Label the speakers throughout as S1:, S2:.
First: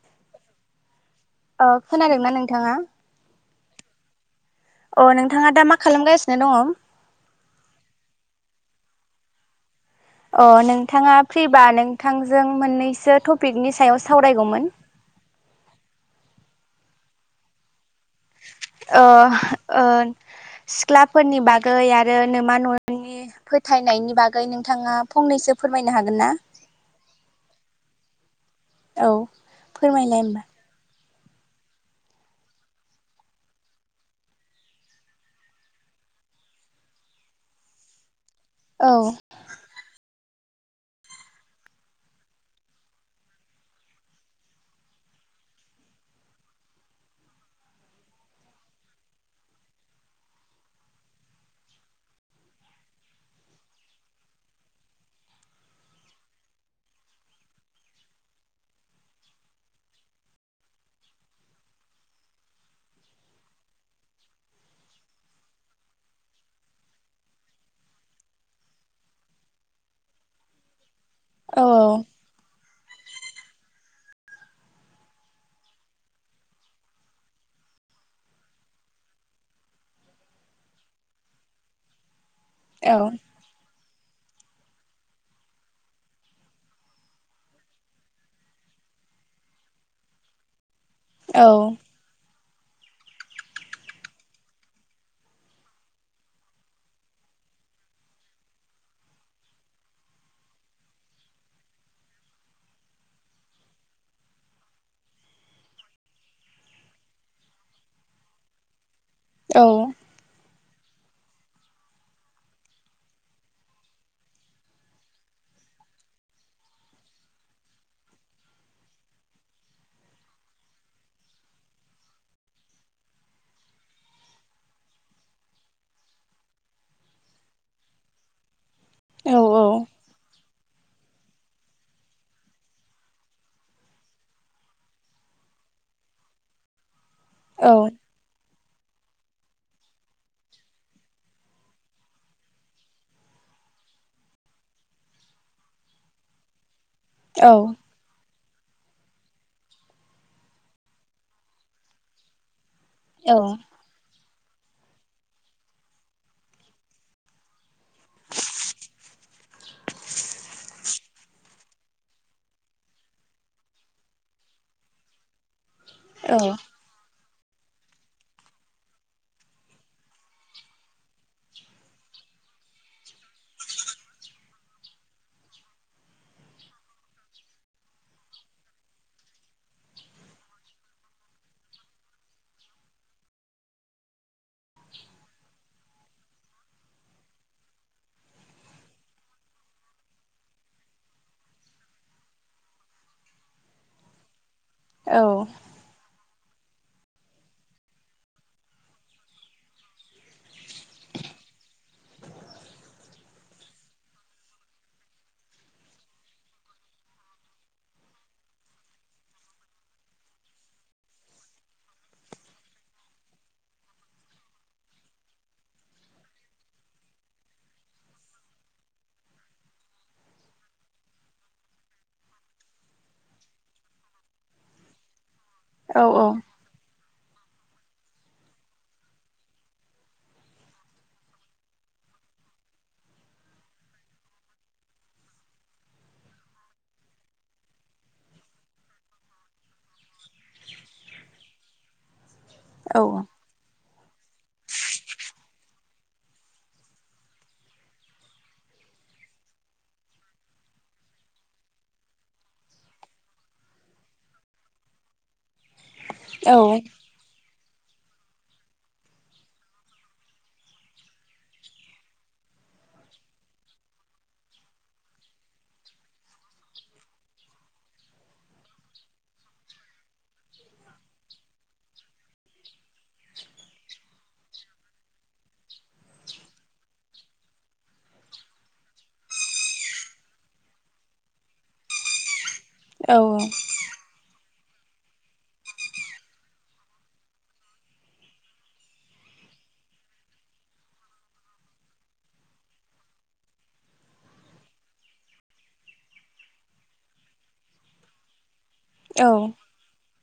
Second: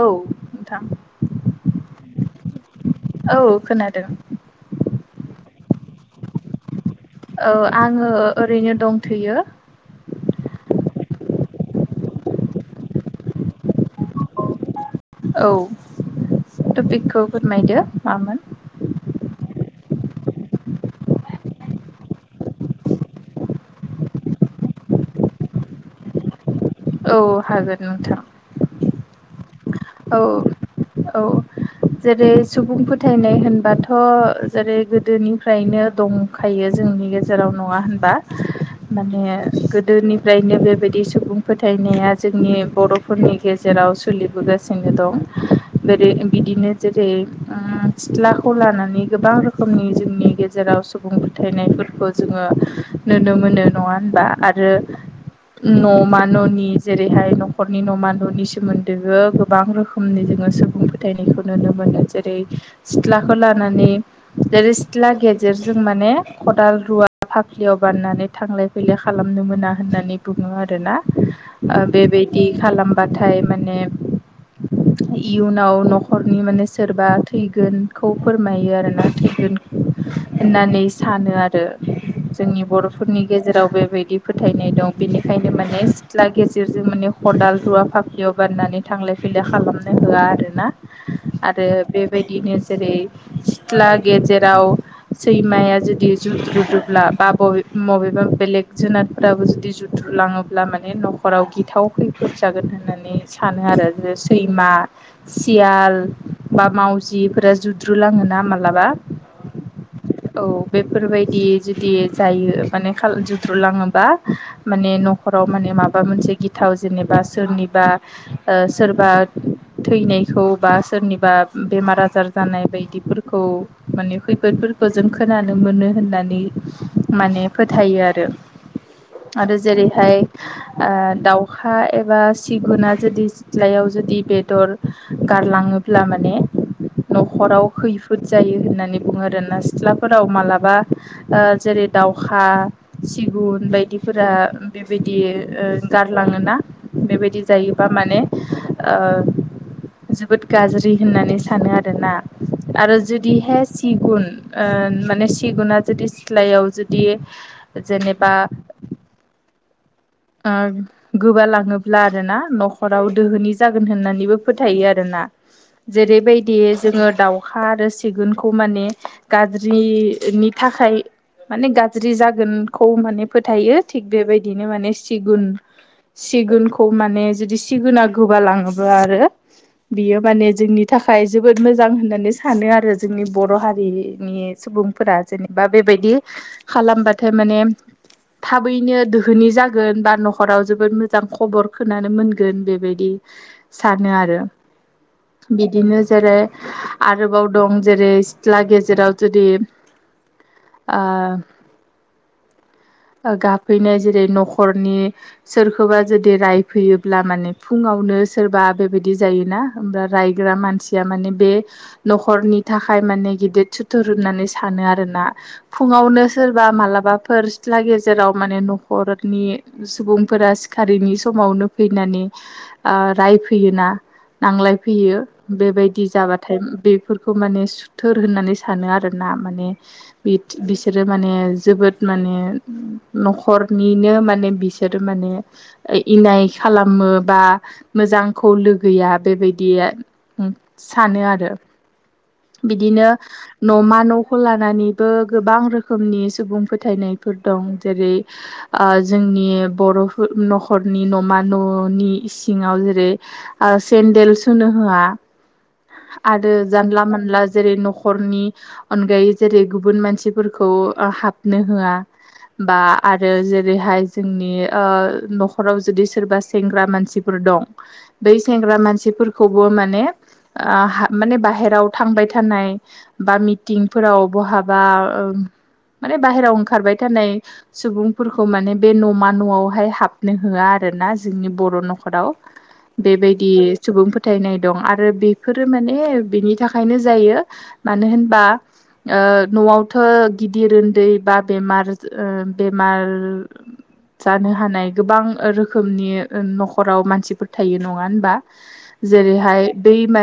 S1: औ नोंथां
S2: ओ खोनादोंना नोंथाङा
S1: औ खोनादों
S2: अ नोंथाङा दा मा खालामगासिनो दङ?
S1: औ आङो ओरैनो दंथोयो।
S2: अ नोंथाङा फ्रिबा नोंथांजों मोननैसो टपिकनि सायाव सावरायगौमोन।
S1: औ टपिकखौ फोरमायदो। मामोन
S2: ओ- ओ- सिथ्लाफोरनि बागै आरो नोमा न' नि नि फोथायनायनि बागै नोंथाङा फंनैसो फोरमायनो हागोन ना?
S1: औ हागोन नोंथां
S2: औ
S1: ।औ
S2: फोरमायलाय होमबा
S1: औ औ जेरै- सुबुं फोथायनाय होनबाथ' जेरै-गोदोनिफ्रायनो दंखायो जों नि गेजेराव, नङा होनबा?
S2: औ
S1: माने गोदोनिफ्रायनो बेबायदि सुबुं फोथायनाया जोंनि बर'फोरनि गेजेराव सोलिबोगासिनो दं। जेरै बिदिनो जेरै उम सिथ्लाखौ लानानै गोबां रोखोमनि जोंनि गेजेराव सुबुं फोथायनायफोरखौ जोङो नुनो मोनो। नङा होनबा? आरो न'मा न'नि जेरैहाय न'खरनि न'मा न'नि सोमोन्दैबो गोबां रोखोमनि जोङो सुबुं फोथायनाय बेखौ नुनो मोनो। जेरै सिथ्लाखौ लानानै जेरै सिथ्ला गेजेरजों माने खदाल, रुवा फाफ्लियाव बाननानै थांलाय-फैलाय खालामनो मोना होननानै बुङो आरोना
S2: औ
S1: ओ बेबायदि खालामबाथाय माने
S2: [inaudible]
S1: इयुनाव न'खरनि माने सोरबा थैगोनखौ फोरमायो आरोना थैगोन होननानै सानो आरो जोंनि
S2: औ
S1: बर'फोरनि गेजेराव बेबायदि फोथायनाय दं बेनिखायनो माने सिथ्ला गेजेरजों माने खदाल, रुवा फाफ्लियाव बाननानै थांलाय फैलाय खालामनो होआ आरो ना
S2: औ
S1: आरो बेबायदिनो जेरै-सिथ्ला गेजेराव सैमाया जुदि जुथ्रुदोब्ला बा बबे मबेबा बेलेग जुनादफोराबो जुदि जुद्रु लाङोब्ला मा‌ ने न'खराव गिथाव खैफोद जागोन होननानै सानो आरो जे सैमा सिया ल बा मावजिफोरा जुद्रुलाङोना मालाबा
S2: औ
S1: औ बेफोरबायदि जुदि जायो माने खाल जुद्रुलाङोबा माने न'खराव माने माबा मोनसे गिथाव जेनेबा सोरनिबा ओ सोरबा थैनायखौ बा सोरनिबा बेमार-आजार जानाय बायदिफोरखौ माने खैफोद फोर खौ जों खोनानो मोनो होननानै माने फोथायो आरो। आरो जेरैहाय ओ दाउखा एबा सिगुना जुदि सिथ्लायाव जुदि बेदर गार लाङोब्ला माने न'खराव
S2: औ
S1: खैफोद जायो होननानै बुङो आरोना सिथ्लाफोराव मालाबा ओ जेरै-दावखा, सिगुन बाय दिफोरा बेबायदि ओ गारलाङो ना बेबायदि
S2: औ
S1: जायोबा माने ओ जोबोद गाज्रि होननानै सानो आरोना। आरो जुदिहाय सिगुन ओ माने सिगुना जुदि सिथ्लायाव जुदि जेनेबा
S2: [inaudible]
S1: ओ गोबालाङोब्ला आरो ना न'खराव दोहोनि जागोन होननानैबो फोथायो आरो ना। जेरैबायदि जोङो दाउ खा आरो सिगुनखौ माने गाज्रिनि थाखाय माने गाज्रि जागोनखौ माने फोथायो थिग बेबाय दिनो माने सिगुन-सिगुनखौ माने जुदि सिगना गोबा लाङोब्ला आरो बियो माने जोंनि थाखाय जोबोद मोजां होननानै सानो आरो जोंनि बर' हारिनि सुबुंफोरा जेनेबा बेबायदि खालामबाथाय माने थाबैनो दो होनि जागोन बा न'खराव जोबोद मोजां खबर खोनानो मोनगोन बेबायदि सानो आरो।
S2: औ
S1: बिदिनो जेरै आरोबाव दं जेरै सिथ्ला गेजेराव जुदि ओ गाबफैनाय जे रै न'खरनि सोरखौबा जुदि रायफैयोब्ला माने फुङावनो सोरबा बेबायदि जायो ना होमबाथ रायग्रा मानसिया माने बे न'खरनि थाखाय माने गेदिर सुथुर होननानै सानो आरोना फुङावनो सोरबा मालाबाफोर सिथ्ला गेजेराव माने न' खरनि सुबुंफोरा सिखारिनि समावनो फैनानै ओ रायफैयोना नांलायफैयो
S2: औ
S1: बेबायदि जाबाथाय बे फोरखौ माने सुथोर होननानै सानो आरोना माने बि-बिसोरो माने जोबोद माने न'खर निनो माने बिसोर माने ओ इनाय खालामो बा मोजांखौ गैया बेबायदि सानो आरो
S2: औ
S1: बिदिनो न'मा न'खौ लानानैबो गोबां रोखोमनि सुबुं फोथायनायफोर दं जेरै ओ जोंनि बर'फो न'खरनि न'मा न'नि इसिङाव जेरै से नदेल सोनो होआ आरो जानला मोनला जेरै न'खरनि अनगायै जेरै गुबुन मानसिफोरखौ ओ हाबनो होआ बा आरो जेरैहाय जोंनि ओ न'खराव जुदि सोरबा सेंग्रा मानसिफोर दं दै सेंग्रा मानसिफोरखौबो माने ओ माने बाहेराव थांबाय थानाय बा मिटिंफोराव बहाबा ओ माने बाहेरायाव ओंखारबाय थानाय सुबुंफोरखौ माने बे न'मा न'आवहाय हाबनो होया । आरोना जोंनि बर' न'खराव। बेबायदि सुबुं फोथायनाय दं आरो बे फोरो माने बिनि थाखायनो जायो मानो होनबा ओ न'आवथ' गिदिर उन्दै बा बेमार ओ‌ बेमार जानो हानाय गोबां ओ रोखोमनि ओ न'खराव मानसिफोर थायो नङा होनबा? जेरै'हाय बै मा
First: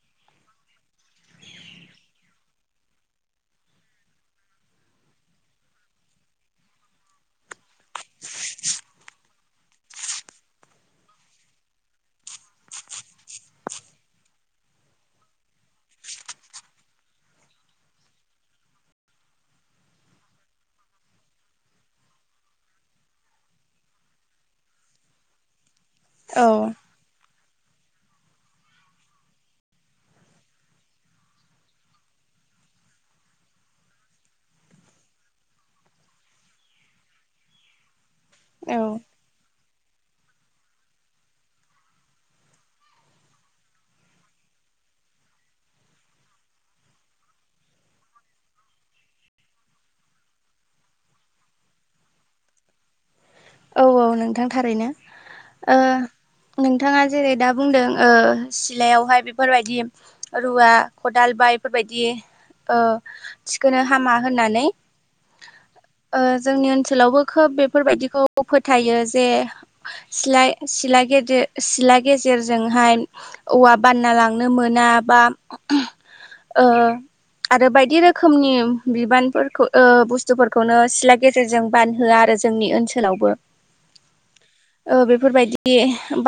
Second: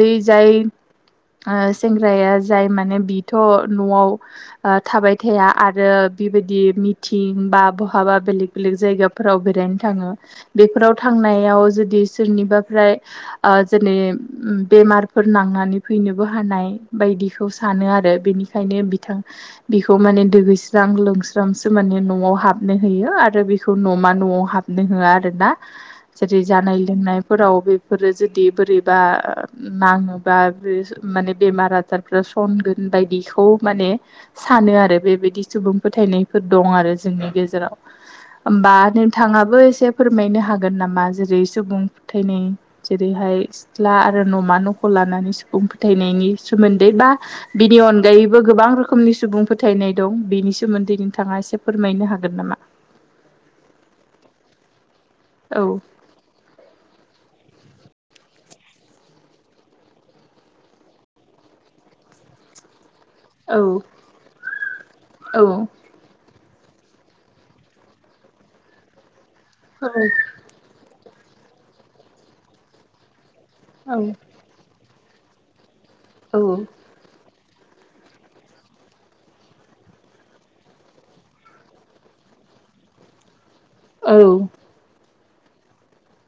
S1: बै जाय ओ सेंग्राया जाय माने बिथ' न'आव ओ थाबाय थाया आरो बेबायदि मिथिं बा बहाबा बेलेग बेलेग जायगाफोराव बेरायनो थाङो। बेफोराव थाङ थांनायाव जुदि सोरनिबाफ्राय जेनै उम बेमारफोर नांनानै फैनोबो हानाय बायदिखौ सानो आरो बेनिखायनो बिथां बेखौ माने दगैस्रां लोंस्रांसो माने न'आव हाबनो होयो आरो बेखौ न'मा न' न'वा हाबनो होआोना जेरै
S2: औ
S1: जानाय लोंनायफोराव बेफोरो जुदि बोरै बा नाङोबा बे माने बेमार आजारफ्रा सनगोन बायदिखौ माने ने सानो आरो बेबायदि सुबुं फोथायनायफोर दं आरो जोंनि गेजेराव होमबा
S2: औ
S1: नोंथाङाबो एसे से फोरमायनो हागोन नामा जेरै सुबुं फोथायनाय जेरै'हाय सिख्ला आरो न'मा न'खौ लानानै सुखुं फोथायनायनि सोमोन्दै बा बिनि अनगायैबो गोबां गोबां रोखोमनि सुबुं फोथायनाय दं बेनि सोमोन्दै नोंथाङा एसे फोरमायनो हागोन नामा?
S2: औ औ नोंथां थारैनो
S1: औ
S2: ओ नोंथाङा जेरै' दा बुंदों ओ सिलायावहाय बेफोरबायदि रुवा खदाल बायफोरबायदि ओ
S1: औ
S2: थिखोनो हामा होननानै
S1: औ
S2: ओ जोंनि ओनसोलावबो खोब बेफोरबायदिखौ फोथायो जे सिला सिला गेट जे सिथला गेजेरजोंहाय औवा
S1: औ
S2: बानना लांनो मोना बा
S1: औ
S2: ओ आरो बायदि रोखोमनि बिबानफोरखौ बुस्थुफोरखौनो सिथला गेजेरजों बानहोआ आरो जोंनि ओनसोलावबो।
S1: औ।
S2: ओ बेफोरबायदि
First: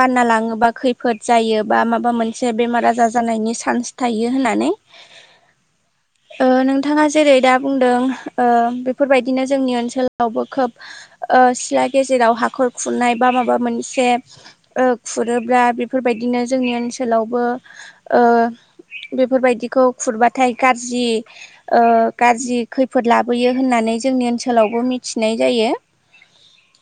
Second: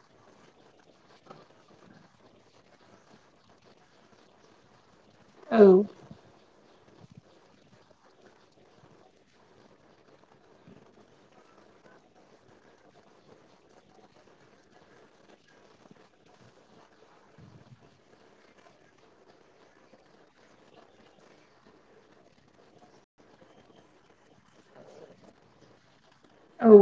S2: बानना लाङोबा खैफोद जायो बा माबा मोनसे बेमार आजार जानायनि स चान्स थायो होननानै
S1: औ।
S2: ओ नोंथाङा जेरै' दा बुंदों ओ बेफोरबायदिनो जोंनि ओनसोलावबो खोब ओ सिला गेजेराव हाखर खुरनाय बा माबा मोनसे ओ खुरोब्ला बेफोरबायदि नो जोंनि ओनसोलावबो ओ बेफोरबायदिखौ खुरबाथाय गाज्रि ओ गाज्रि खैफोद लाबोयो होननानै जोंनि ओनसोलावबो मिथिनाय जायो।
S1: औ।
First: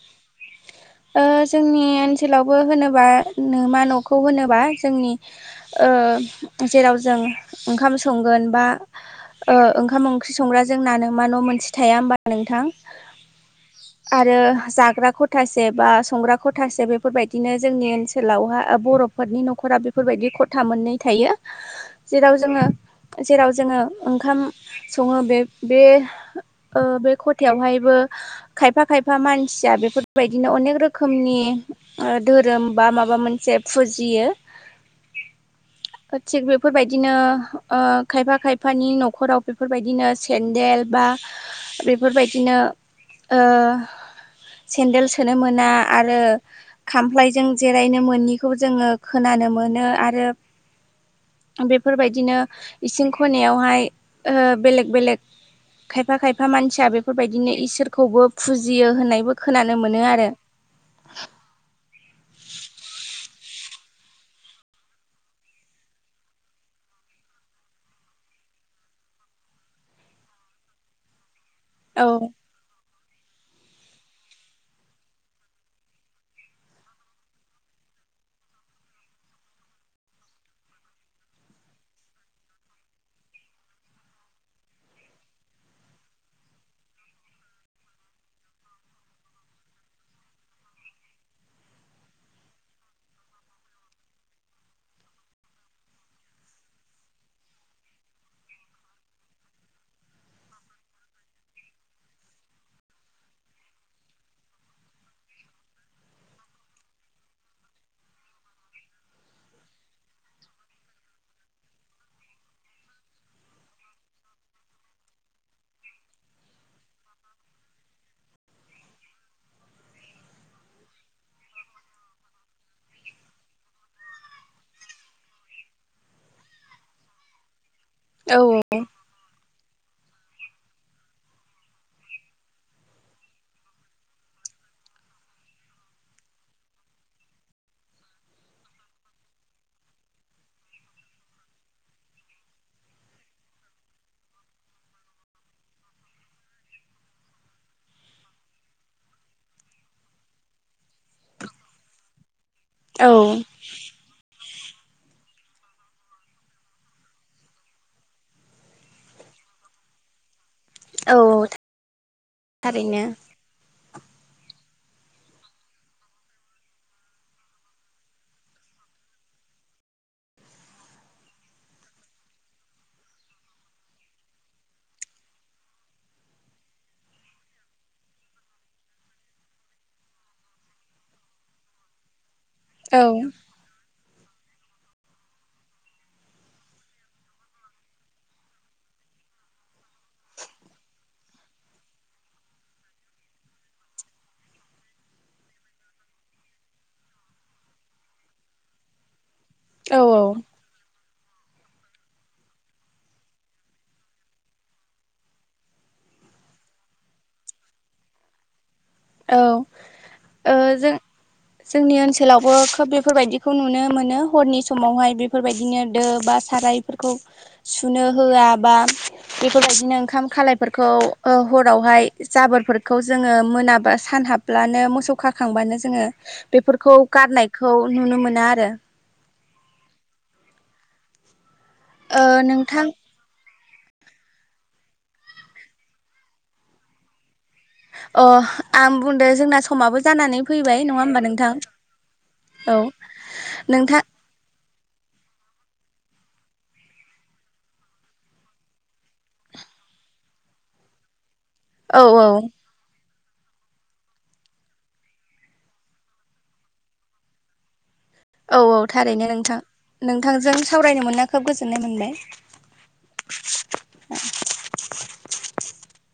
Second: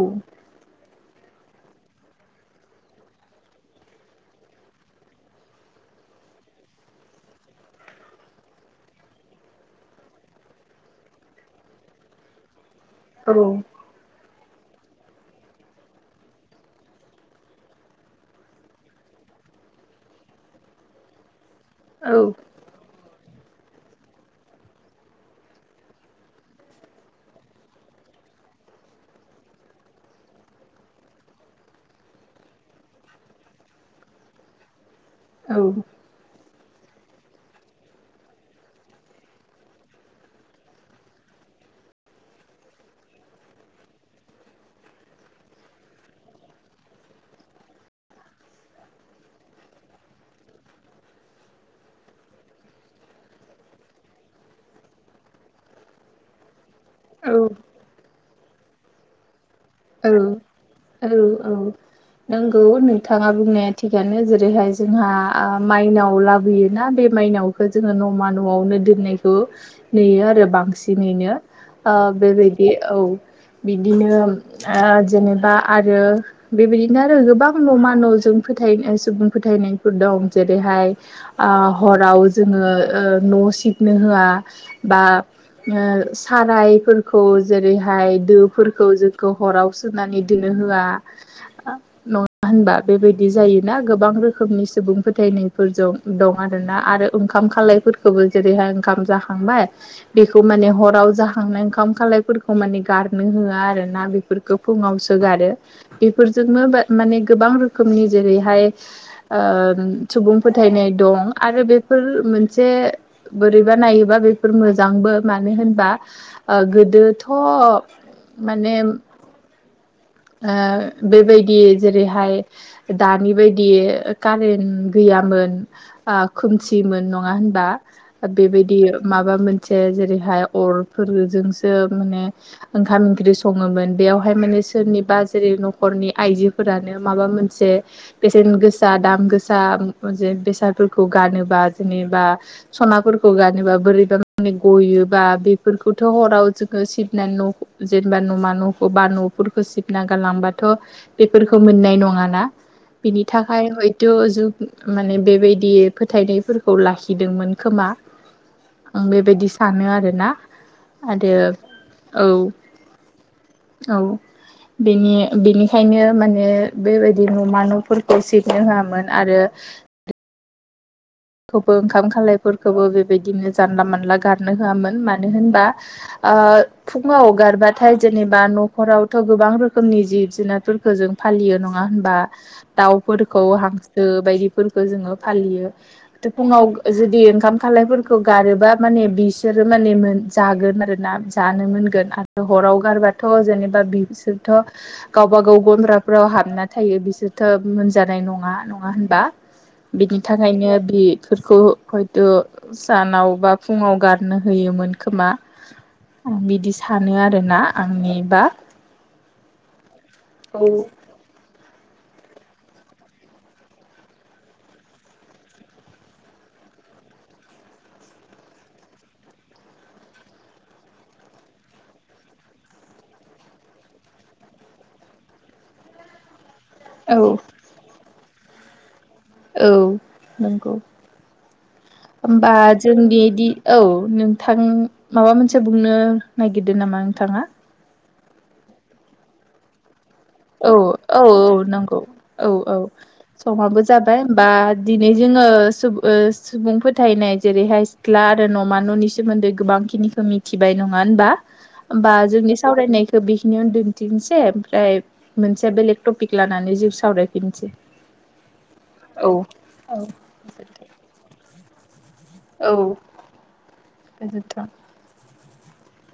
S2: ओ जोंनि ओनसोलावबो होनोबा नोमा न'खौ होनोबा जोंनि ओ जेराव जों ओंखाम संगोन बा ओ ओंखाम ओंख्रि संग्राजों जोंना नोमा न' मोनसे थाया होनोमबा नोंथां।
S1: औ।
S2: ओ आरो जाग्रा खथासे बा संग्रा खथासे बेफोरबायदिनो जोंनि ओनसोलावहा बर'फ फोदनि न'खरा बेफोरबायदि खथा मोननै थायो जेराव जोङो जेराव जोङो ओंखाम सङो बे बे ओ‌ बे खथायावहायबो खायफा खायफा मानसिया बेफोरबायदिनो अनेक रोखोमनि धोरोम बा माबा मोनसे फुज जियो थिख बेब बेफोरबायदिनो ओ खायफा खायफानि न'खराव बेफोरबायदिनो सेन्देल बा बेफोरबायदिनो ओ सेन्देल सोनो मोना आरो खामफ्लायजों जिरायनो मोननिखौबो जोङो खोनानो मोनो आरो। बेफोरबायदिनो इसिं खनायावहाय ओ बेलेग बेलेक खायफा खायफा मानसिया
S1: औ
S2: बेफोरबायदिनो इसोरखौबो फुजियो होननायबो खोनानो मोनो
S1: औ
S2: आरो
S1: औ औ नंगौ नोंथाङाबो। बुंनाया थिगानो जेरैहाय जोंहा माइनाव लाबोयोना बे माइनावखौ जोङो न'मा न' न'आवनो दोननायखौ नुयो आरो बांसिनैनो ओ
S2: औ
S1: बेबायदि औ बिदिनो ओ जेनेबा आरो बेबायदिनो आरो गोबां न'मा न'जों फोथाय सुबुं फोथाय फोथायनायफोर दं जेरैहाय हराव जोङो न' सिबनो होआ बा ओ सारायफोरखौ जेरैहाय दोफोरखौ हराव सोनानै दोननो होआ नङा होनबा बेबायदि जायोना गोबां रोखोमनि सुबुं फोथायनायफोरजों दं आरोना आरो ओंखाम खालायफोरखौबो जेरैहाय जाखांबाय बेखौ माने हराव जाखांनाय ओंखाम खालायफोरखौ मानेगारनो होआ आरो ना बेफोरखौ फुङाव सोगारो बेफोरजोंनो माने गोबां रोखोमनि जेरैहाय ओ सुबुं फोथायनाय दं आरो बेफोर मोनसे बोरैबा नाय बोरैबा बेफोर मोजाबो गोदोथ' [unintelligible]
S2: [inaudible]
S1: ओ बेबायदि जेरैहाय दानि बायदि कारेन्ट गैयामोन ओ खोमसिमोन नङा होनबा
S2: औ
S1: बेबायदि माबा मोनसे जेरै ओ अर फोरजोंहायसो ओमखाम ओंख्रि सङोमोन बेयावहाय माने सोरनिबा जेरै न'खरनि आइजोफोरानो माबा मोनसे बे ओ गोसा दाम गोसा बेसादफोरखौ गानोबा जेनेबा सनाफोरखौ गा जा बोरैबा मानि गयोबा बेफोरखौथ' हाव [unintelligible] बा न'मा न'खौ बा न'फोरखौ सिबना गारलांबाथ' बेफोरखौ मोननाय नङाना
S2: औ
S1: बिनि थाखायाय हयथ' जुग माने बेबायदि फोथायनायफोरखौ लाखिदोंमोन खोमा आं बेबायदि सानो आरोना आरो
S2: औ
S1: औ
S2: थारैनो
S1: औ बेनि बेनिखायनो माने बेबायदि न'मा न'फोरखौ सिबनो होआमोन आरो
S2: [inaudible]
S1: खौबो ओंखाम खालायफोरखौबो बेबायदिनो जानला मोनानला गारनो होआमोन मानो होनबा ओ फुङाव हगारबाथाय जेनेबा न'खरावथ' गोबां रोखोमनि जिब जुनारफोरखौ जों फालियो नङा होनबा
S2: औ
S1: दाउफोरखौ हांसो बायदिफोरखौ जोङो फालियो फुङाव जुदि ओंखाम खालायफोरखौ गारोबा माने बिसोरो माने मोन जागोन आरो ना मोन आरो हाव गारबाथ' जेनेबा बिसोरथ' गावबागाव गग्रा फ्रिव हाबना थायो बिसोरथ' मोनजानाय नङा नङा होनबा
S2: औ
S1: बिनि थाखायनो बेफोरखौ हयथ' सानाव बा फुङाव गारनो होयोमोन खोमा आं बिदि सानो आरोना आंनिबा
S2: औ ओ
S1: औ
S2: जों जोंनि ओनसोलावबो खोब बेफोरबायदिखौ नुनो मोनो हरनि समावहाय बेफोरबायदिनो दो बा सा सारायफोरखौ सुनो होया बा बेफोरबादिनो ओंखाम खालायफोरखौ हरावहाय जाबोर जोङो मोनाबा सान हाब्लानो मोसौ खाखांबानो जोङो बेफोरखौ गारनायखौ नुनो मोनो ना आरो
S1: औ नंगौ
S2: ओ
S1: होनबा
S2: नोंथां
S1: जोंनिदि औ नोंथां माबा मोनसे बुंनो नागिरदों नामा नोंथाङा।
S2: अ आं बुंदो जोंना समाबो जानानै फैबाय न
S1: औ औ नंगौ औ औ समाबो
S2: नोंथां
S1: जाबाय होमबा दिनै जोङो सुबुंफोरोथायैनाय जेरैहाय सिख्ला आरो न'मा न'नि सोमोन्दै गोबां खिनिखौ मिथिबाय। नङा होनोमबा
S2: औ
S1: होमबा
S2: औ
S1: जोंनि सावरायनायखौ बिखिनि आवनो दोनथनोसै ओमफ्राय मोनसेया बेलेग टपिक लानानै जिउ सावरायफिनसै!
S2: औ औ थारैनो नोंथां नोंथांजों सावरायनो मोना खोब गोजोननाय मोनबाय
S1: औ गोजोनथों।
S2: [unintelligible]